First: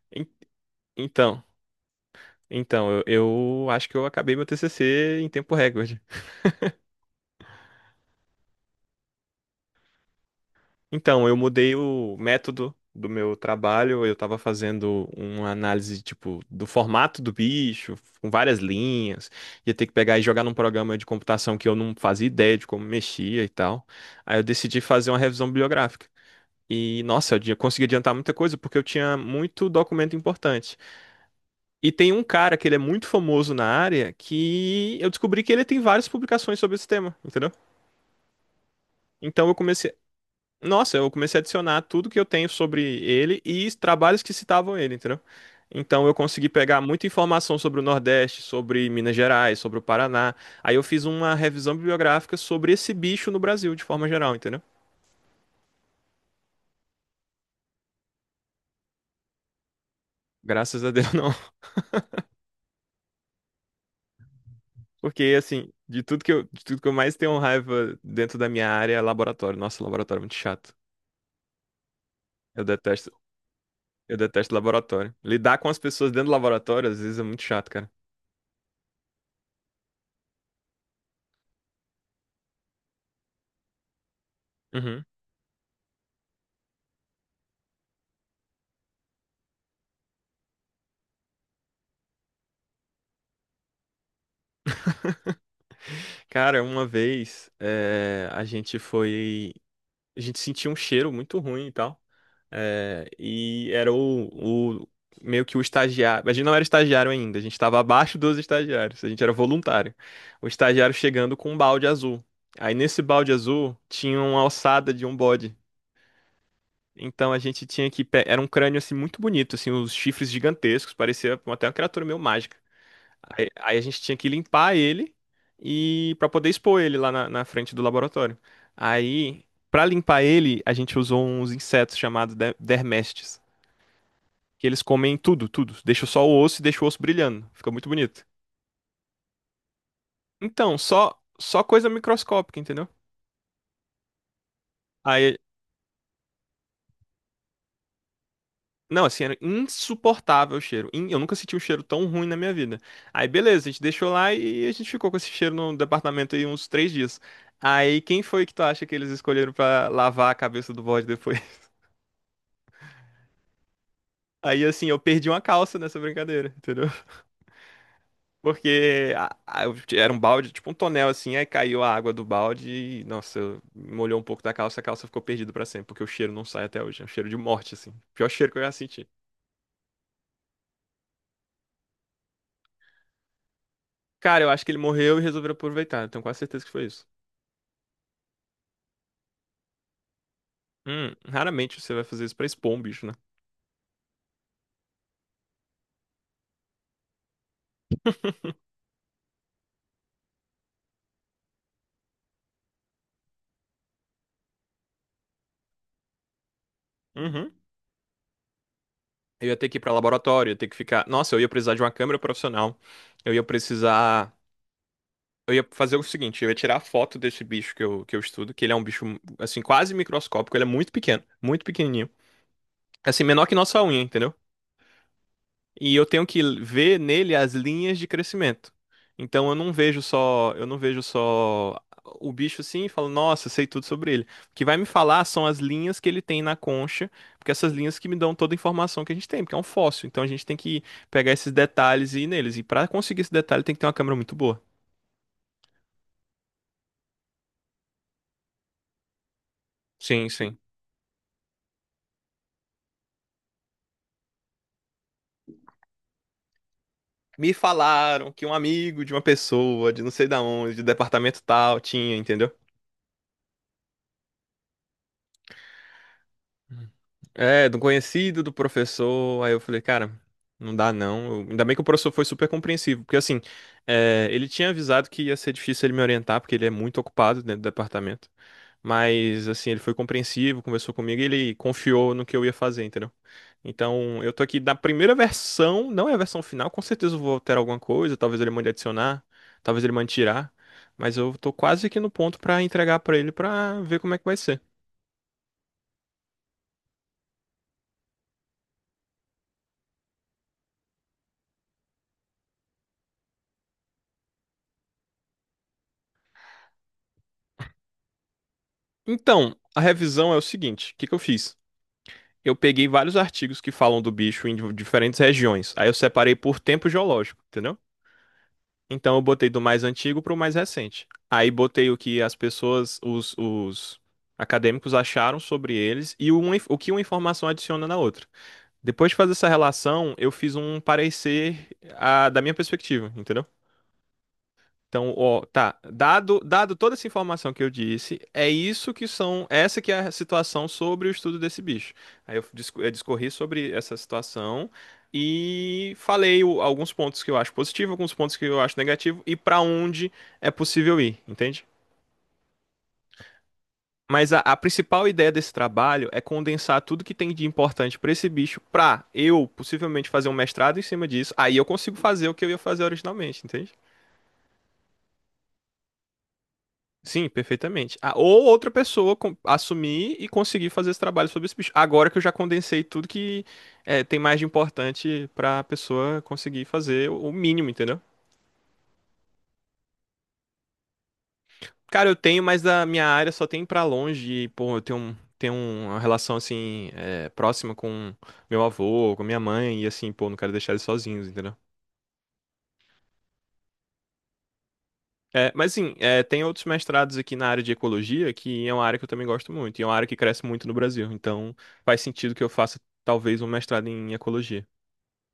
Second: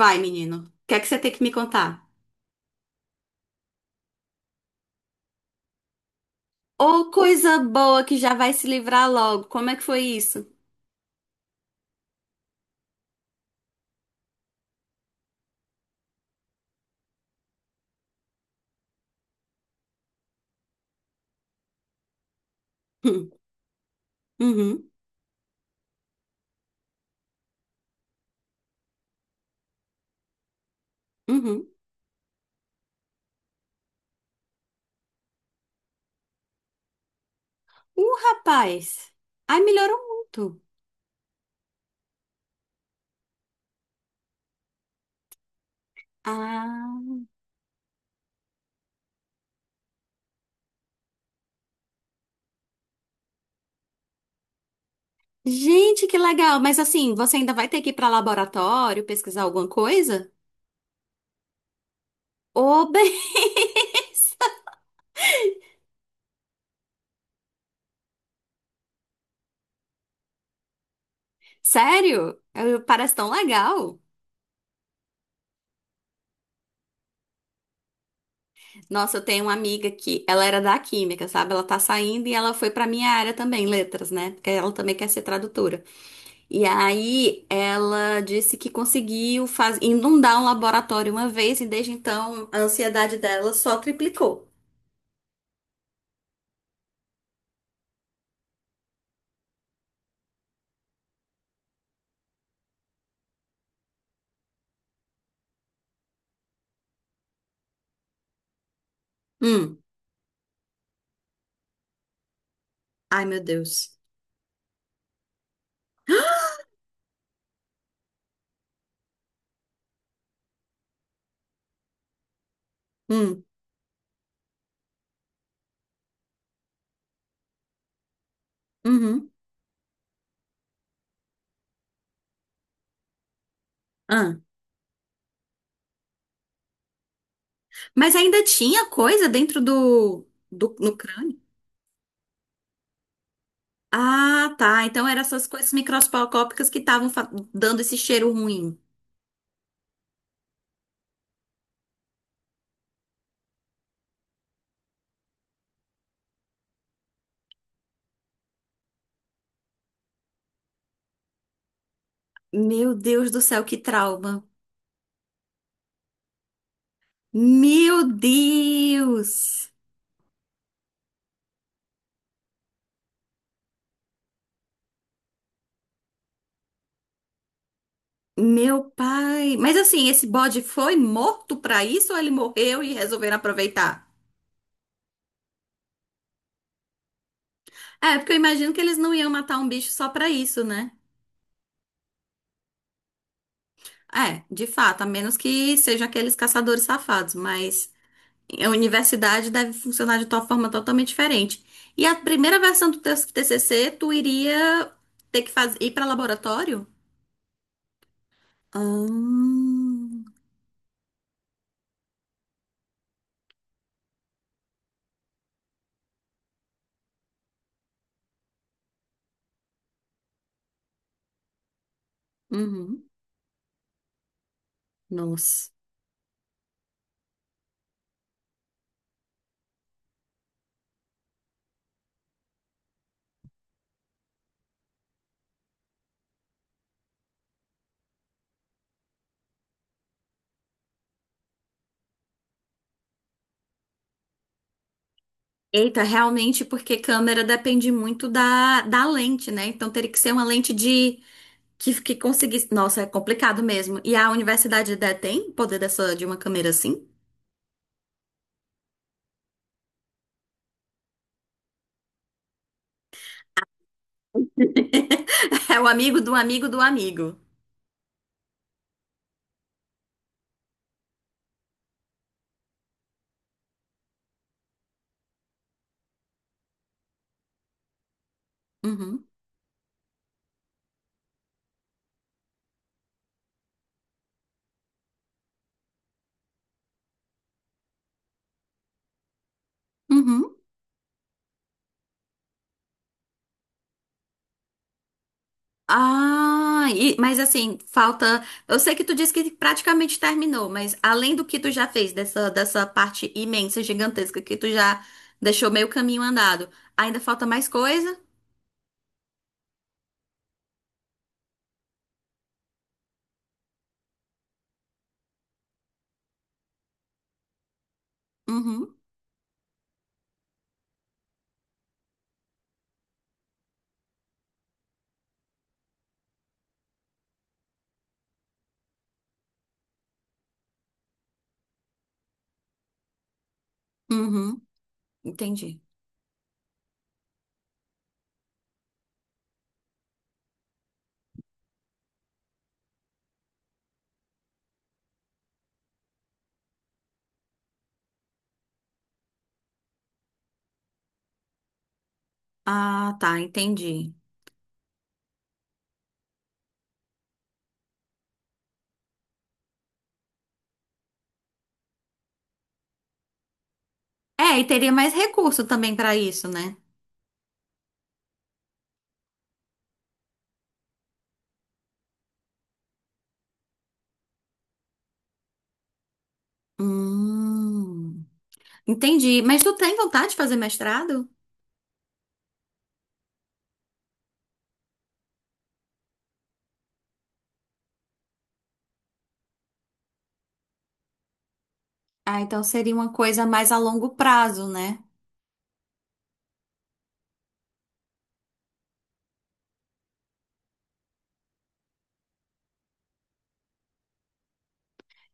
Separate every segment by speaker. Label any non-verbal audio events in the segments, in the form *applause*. Speaker 1: Vai,
Speaker 2: En-
Speaker 1: menino. O que é que você tem que
Speaker 2: Então,
Speaker 1: me contar?
Speaker 2: então, eu acho que eu acabei meu TCC em tempo recorde.
Speaker 1: Ô, coisa boa que já vai se livrar logo. Como é que foi isso?
Speaker 2: Então, eu mudei o método do meu trabalho, eu estava fazendo uma análise tipo do formato do bicho, com várias linhas, ia ter que pegar e jogar num programa de computação que eu não fazia ideia de como
Speaker 1: *laughs* Hum.
Speaker 2: mexia e tal. Aí eu decidi
Speaker 1: Uhum,
Speaker 2: fazer uma revisão bibliográfica. E nossa, consegui adiantar muita coisa porque eu tinha muito documento importante.
Speaker 1: uhum.
Speaker 2: E tem um cara que ele é muito famoso na área que eu descobri que ele tem várias publicações sobre esse tema, entendeu?
Speaker 1: Rapaz.
Speaker 2: Então eu
Speaker 1: Ai,
Speaker 2: comecei.
Speaker 1: melhorou muito.
Speaker 2: Nossa, eu comecei a adicionar tudo que eu tenho sobre ele e trabalhos que citavam ele, entendeu? Então eu consegui pegar
Speaker 1: Ah,
Speaker 2: muita informação sobre o Nordeste, sobre Minas Gerais, sobre o Paraná. Aí eu fiz uma revisão bibliográfica sobre esse bicho no Brasil, de forma geral, entendeu?
Speaker 1: gente, que legal. Mas assim, você ainda vai ter que ir para laboratório pesquisar alguma coisa?
Speaker 2: Graças a Deus não. *laughs*
Speaker 1: Ô, *laughs* bem.
Speaker 2: Porque, assim, de tudo que eu mais tenho raiva dentro da minha área é laboratório. Nossa, laboratório é muito chato.
Speaker 1: Sério?
Speaker 2: Eu detesto.
Speaker 1: Parece tão legal.
Speaker 2: Eu detesto laboratório. Lidar com as pessoas dentro do laboratório, às vezes, é muito chato, cara.
Speaker 1: Nossa, eu tenho uma amiga que ela era da química, sabe? Ela tá saindo e ela foi pra minha área também, letras, né? Porque ela também
Speaker 2: Uhum.
Speaker 1: quer ser tradutora. E aí ela disse que conseguiu inundar um laboratório uma vez e desde então a ansiedade dela só triplicou.
Speaker 2: Cara, uma vez a gente foi. A gente sentiu um cheiro muito ruim e tal. E era meio que o estagiário. A gente não era estagiário ainda, a gente estava abaixo dos estagiários, a gente era
Speaker 1: Hum.
Speaker 2: voluntário. O estagiário chegando com um balde azul. Aí nesse
Speaker 1: Ai,
Speaker 2: balde
Speaker 1: meu
Speaker 2: azul
Speaker 1: Deus.
Speaker 2: tinha uma ossada de um bode. Então a gente tinha que Era um crânio assim muito bonito, assim, os chifres gigantescos, parecia até uma criatura meio mágica.
Speaker 1: Hum.
Speaker 2: Aí a gente tinha que limpar ele e para poder expor ele lá na frente do laboratório.
Speaker 1: Uhum.
Speaker 2: Aí, para limpar ele, a gente usou uns insetos dermestes,
Speaker 1: Ah.
Speaker 2: que eles comem tudo, tudo. Deixa só o osso e deixa o osso brilhando. Fica muito
Speaker 1: Mas
Speaker 2: bonito.
Speaker 1: ainda tinha coisa dentro do
Speaker 2: Então,
Speaker 1: no
Speaker 2: só
Speaker 1: crânio?
Speaker 2: só coisa microscópica, entendeu?
Speaker 1: Ah, tá. Então eram
Speaker 2: Aí
Speaker 1: essas coisas microscópicas que estavam dando esse cheiro ruim.
Speaker 2: Não, assim, era insuportável o cheiro. Eu nunca senti um cheiro tão ruim na minha vida. Aí, beleza, a gente deixou lá e a gente ficou com esse cheiro no departamento aí uns três dias. Aí, quem foi que tu acha que eles escolheram pra lavar a cabeça do bode depois? *laughs*
Speaker 1: Meu Deus do céu, que trauma.
Speaker 2: Aí, assim, eu perdi uma calça nessa brincadeira, entendeu? *laughs*
Speaker 1: Meu
Speaker 2: Porque a-
Speaker 1: Deus!
Speaker 2: eu- Era um balde, tipo um tonel, assim, aí caiu a água do balde e, nossa, molhou um pouco da calça, a calça ficou perdida pra sempre, porque o cheiro não sai até hoje. É um cheiro de morte, assim. Pior cheiro que eu já
Speaker 1: Meu
Speaker 2: senti.
Speaker 1: pai. Mas assim, esse bode foi morto pra isso ou ele morreu e resolveram aproveitar?
Speaker 2: Cara, eu acho que ele morreu e resolveram aproveitar. Tenho quase certeza que foi isso.
Speaker 1: É, porque eu imagino que eles não iam matar um bicho só pra isso, né?
Speaker 2: Raramente você vai fazer isso pra expor um bicho, né?
Speaker 1: É, de fato, a menos que sejam aqueles caçadores safados, mas a universidade deve funcionar de uma forma totalmente diferente. E a primeira versão do teu TCC, tu iria ter que ir pra laboratório?
Speaker 2: Uhum.
Speaker 1: Ah,
Speaker 2: Eu ia ter que ir pra laboratório, ia ter que ficar. Nossa, eu ia precisar de uma câmera profissional. Eu ia precisar. Eu ia fazer o seguinte: eu ia tirar a foto desse bicho que eu estudo, que ele é um bicho, assim, quase microscópico. Ele é muito pequeno, muito pequenininho.
Speaker 1: uhum.
Speaker 2: Assim, menor que nossa unha, entendeu?
Speaker 1: Nossa.
Speaker 2: E eu tenho que ver nele as linhas de crescimento. Então eu não vejo só o bicho assim e falo, nossa, sei tudo sobre ele. O que vai me falar são as linhas que ele tem na concha, porque essas linhas que me dão toda a informação que a gente tem, porque é um fóssil. Então a gente tem que pegar esses detalhes e ir neles. E para conseguir esse detalhe tem que ter uma câmera muito boa.
Speaker 1: Eita, realmente, porque câmera depende muito da lente, né? Então teria que
Speaker 2: Sim,
Speaker 1: ser uma
Speaker 2: sim.
Speaker 1: lente de que conseguisse. Nossa, é complicado mesmo. E a universidade tem poder dessa de uma câmera assim?
Speaker 2: Me falaram que um amigo de uma pessoa, de não sei da onde, de departamento tal, tinha, entendeu?
Speaker 1: *laughs* É o amigo do amigo do amigo.
Speaker 2: É, do conhecido, do professor. Aí eu falei, cara, não dá não. Ainda bem que o professor foi super compreensivo, porque assim, é, ele tinha avisado que ia ser difícil ele me orientar, porque ele é muito ocupado dentro do departamento.
Speaker 1: Uhum.
Speaker 2: Mas assim, ele foi compreensivo, conversou comigo e ele confiou no que eu ia fazer, entendeu? Então, eu tô aqui da primeira versão, não é a versão final, com certeza eu vou alterar alguma coisa, talvez ele mande adicionar, talvez ele mande tirar,
Speaker 1: Uhum.
Speaker 2: mas eu tô quase aqui no ponto pra entregar pra ele pra ver como é que vai ser.
Speaker 1: Ah, mas assim, falta. Eu sei que tu disse que praticamente terminou, mas além do que tu já fez, dessa parte imensa, gigantesca, que tu já deixou meio caminho andado, ainda falta mais coisa?
Speaker 2: Então, a revisão é o seguinte: o que que eu fiz? Eu peguei vários artigos que falam do bicho em diferentes regiões. Aí eu separei por tempo geológico, entendeu?
Speaker 1: Uhum.
Speaker 2: Então eu botei do mais antigo para o mais recente. Aí botei o que os acadêmicos acharam sobre eles e o que uma informação adiciona na outra. Depois de fazer essa relação, eu fiz um parecer, ah, da minha perspectiva, entendeu?
Speaker 1: Uhum.
Speaker 2: Então, ó, tá.
Speaker 1: Entendi.
Speaker 2: Dado toda essa informação que eu disse, essa que é a situação sobre o estudo desse bicho. Eu discorri sobre essa situação e falei alguns pontos que eu acho positivo, alguns pontos que eu acho negativo e para onde é possível ir, entende?
Speaker 1: Ah, tá, entendi.
Speaker 2: Mas a principal ideia desse trabalho é condensar tudo que tem de importante para esse bicho, para eu possivelmente fazer um mestrado em cima disso. Aí eu consigo fazer o que eu ia fazer originalmente, entende?
Speaker 1: É, e teria mais recurso também para isso, né?
Speaker 2: Sim, perfeitamente. Ah, ou outra pessoa assumir e conseguir fazer esse trabalho sobre esse bicho. Agora que eu já condensei tudo que é, tem mais de importante pra pessoa conseguir fazer o mínimo, entendeu?
Speaker 1: Hum, entendi. Mas tu tem vontade de fazer mestrado?
Speaker 2: Cara, eu tenho, mas da minha área só tem pra longe. E, pô, eu tenho uma relação, assim, é, próxima com meu avô, com minha mãe. E, assim, pô, não quero deixar eles sozinhos, entendeu?
Speaker 1: Ah, então seria uma coisa mais a longo prazo, né?
Speaker 2: É, mas sim, é, tem outros mestrados aqui na área de ecologia, que é uma área que eu também gosto muito, e é uma área que cresce muito no Brasil. Então, faz sentido que eu faça talvez um mestrado em ecologia.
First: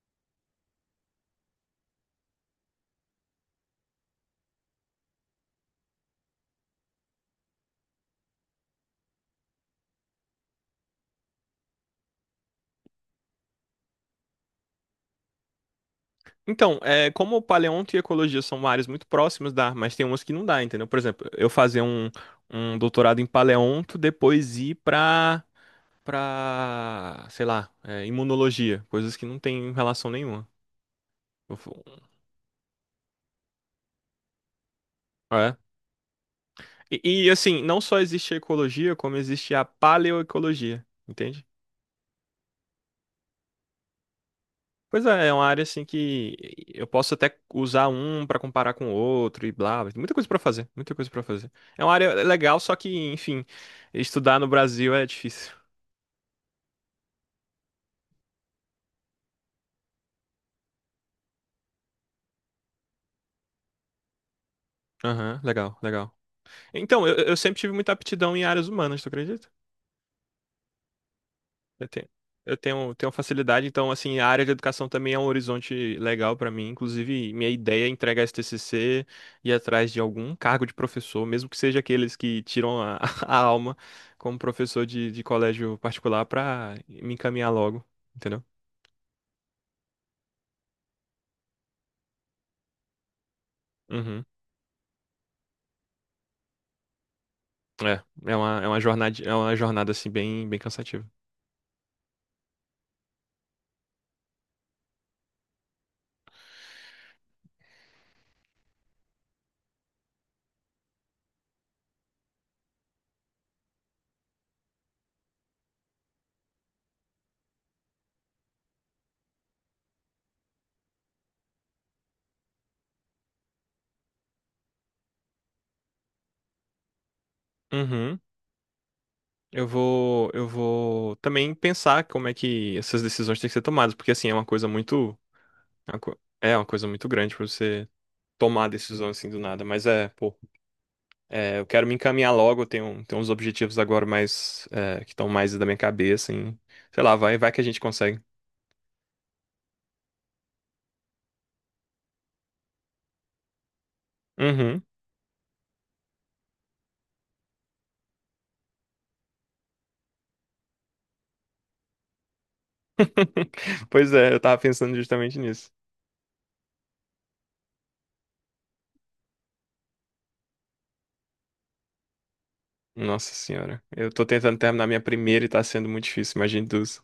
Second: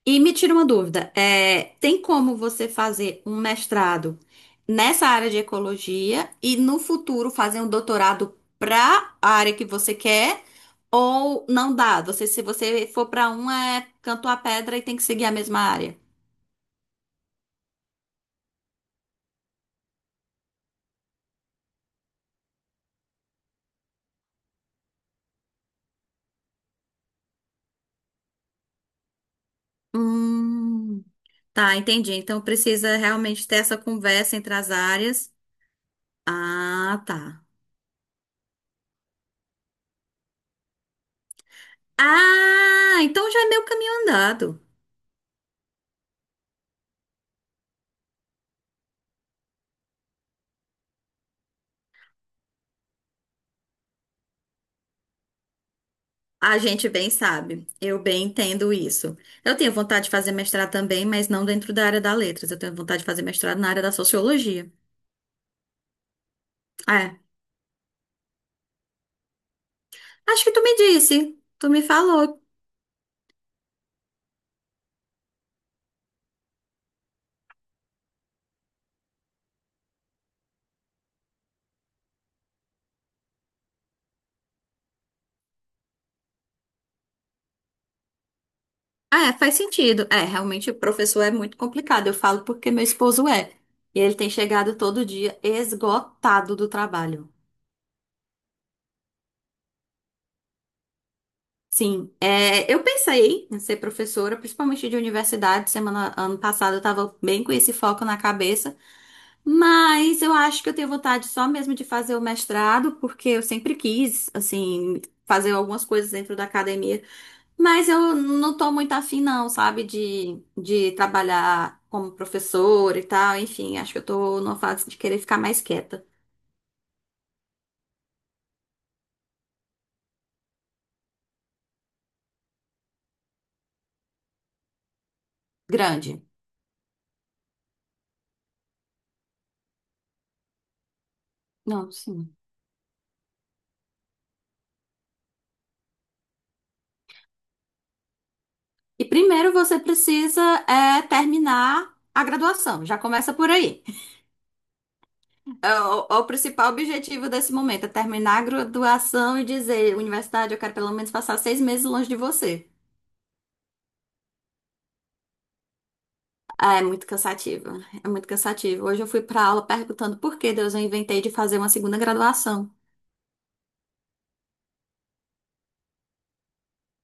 Speaker 1: E me tira uma dúvida, tem como você fazer um mestrado nessa área de ecologia e no futuro fazer um doutorado para a área que você quer? Ou não dá? Você, se você for para um, é canto a pedra e tem que seguir a mesma área?
Speaker 2: Então, é, como paleonto e ecologia são áreas muito próximas, dá, mas tem umas que não dá, entendeu? Por exemplo, eu fazer um doutorado em paleonto, depois ir pra sei lá, é, imunologia, coisas que não tem relação nenhuma.
Speaker 1: Hum.
Speaker 2: Eu
Speaker 1: Tá,
Speaker 2: fu-
Speaker 1: entendi. Então precisa realmente ter essa conversa entre as áreas.
Speaker 2: É.
Speaker 1: Ah,
Speaker 2: E, e
Speaker 1: tá.
Speaker 2: assim, não só existe a ecologia, como existe a paleoecologia, entende?
Speaker 1: Ah, então já é meio caminho andado.
Speaker 2: Pois é, é uma área assim que eu posso até usar um pra comparar com o outro e blá, blá. Muita coisa pra fazer, muita coisa pra fazer. É uma área legal, só que, enfim, estudar no Brasil é difícil.
Speaker 1: A gente bem sabe. Eu bem entendo isso. Eu tenho vontade de fazer mestrado também, mas não dentro da área da letras. Eu tenho vontade de fazer mestrado na área da sociologia.
Speaker 2: Aham, legal, legal. Então,
Speaker 1: É.
Speaker 2: eu sempre tive muita aptidão em áreas humanas, tu acredita?
Speaker 1: Acho que tu me disse. Tu me
Speaker 2: Eu tenho,
Speaker 1: falou.
Speaker 2: eu tenho facilidade, então, assim, a área de educação também é um horizonte legal para mim. Inclusive, minha ideia é entregar esse TCC e ir atrás de algum cargo de professor, mesmo que seja aqueles que tiram a, *laughs* a alma como professor de colégio particular, para me encaminhar logo, entendeu?
Speaker 1: Ah, é, faz sentido. É, realmente o professor é muito complicado. Eu falo porque meu esposo é. E ele
Speaker 2: Uhum.
Speaker 1: tem chegado todo dia esgotado do trabalho.
Speaker 2: É, é uma jornada, assim, bem, bem cansativa.
Speaker 1: Sim, é, eu pensei em ser professora, principalmente de universidade. Semana, ano passado eu estava bem com esse foco na cabeça, mas eu acho que eu tenho vontade só mesmo de fazer o mestrado, porque eu sempre quis, assim, fazer algumas coisas dentro da academia, mas eu não tô muito afim, não, sabe, de trabalhar como professora e tal. Enfim, acho que eu tô numa fase de querer ficar mais quieta.
Speaker 2: Uhum. Eu vou também pensar como é que essas decisões têm que ser tomadas, porque, assim, é uma coisa muito...
Speaker 1: Grande.
Speaker 2: É uma coisa muito grande para você tomar a decisão assim do nada. Mas é, pô, é, eu quero
Speaker 1: Não,
Speaker 2: me encaminhar
Speaker 1: sim.
Speaker 2: logo. Tenho uns objetivos agora mais, é, que estão mais da minha cabeça. Em, sei lá, vai que a gente consegue.
Speaker 1: E primeiro você precisa terminar a graduação, já começa por aí.
Speaker 2: Uhum.
Speaker 1: É o principal objetivo desse momento é terminar a graduação e dizer, universidade, eu quero pelo menos passar 6 meses longe de você.
Speaker 2: *laughs* Pois é, eu tava pensando justamente nisso.
Speaker 1: É muito cansativo, é muito cansativo. Hoje eu fui pra aula perguntando por que Deus eu inventei de fazer uma segunda graduação.
Speaker 2: Nossa senhora, eu tô tentando terminar minha primeira e tá sendo muito difícil, imagine duas.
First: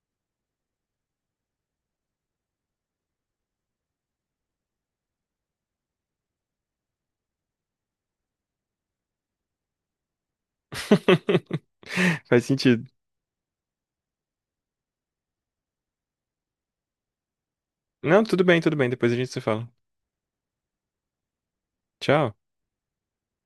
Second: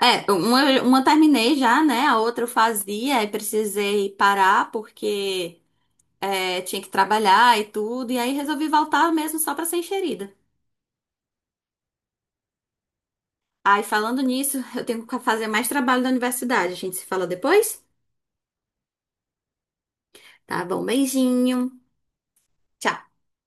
Speaker 1: É, uma eu terminei já, né? A outra eu fazia e precisei parar porque tinha que trabalhar e tudo. E aí resolvi voltar mesmo só para ser enxerida.
Speaker 2: *laughs* Faz sentido.
Speaker 1: Ai, falando nisso, eu tenho que fazer mais trabalho da universidade. A gente se fala depois?
Speaker 2: Não, tudo bem, depois a gente se fala.
Speaker 1: Tá bom, beijinho.
Speaker 2: Tchau.
Speaker 1: Tchau.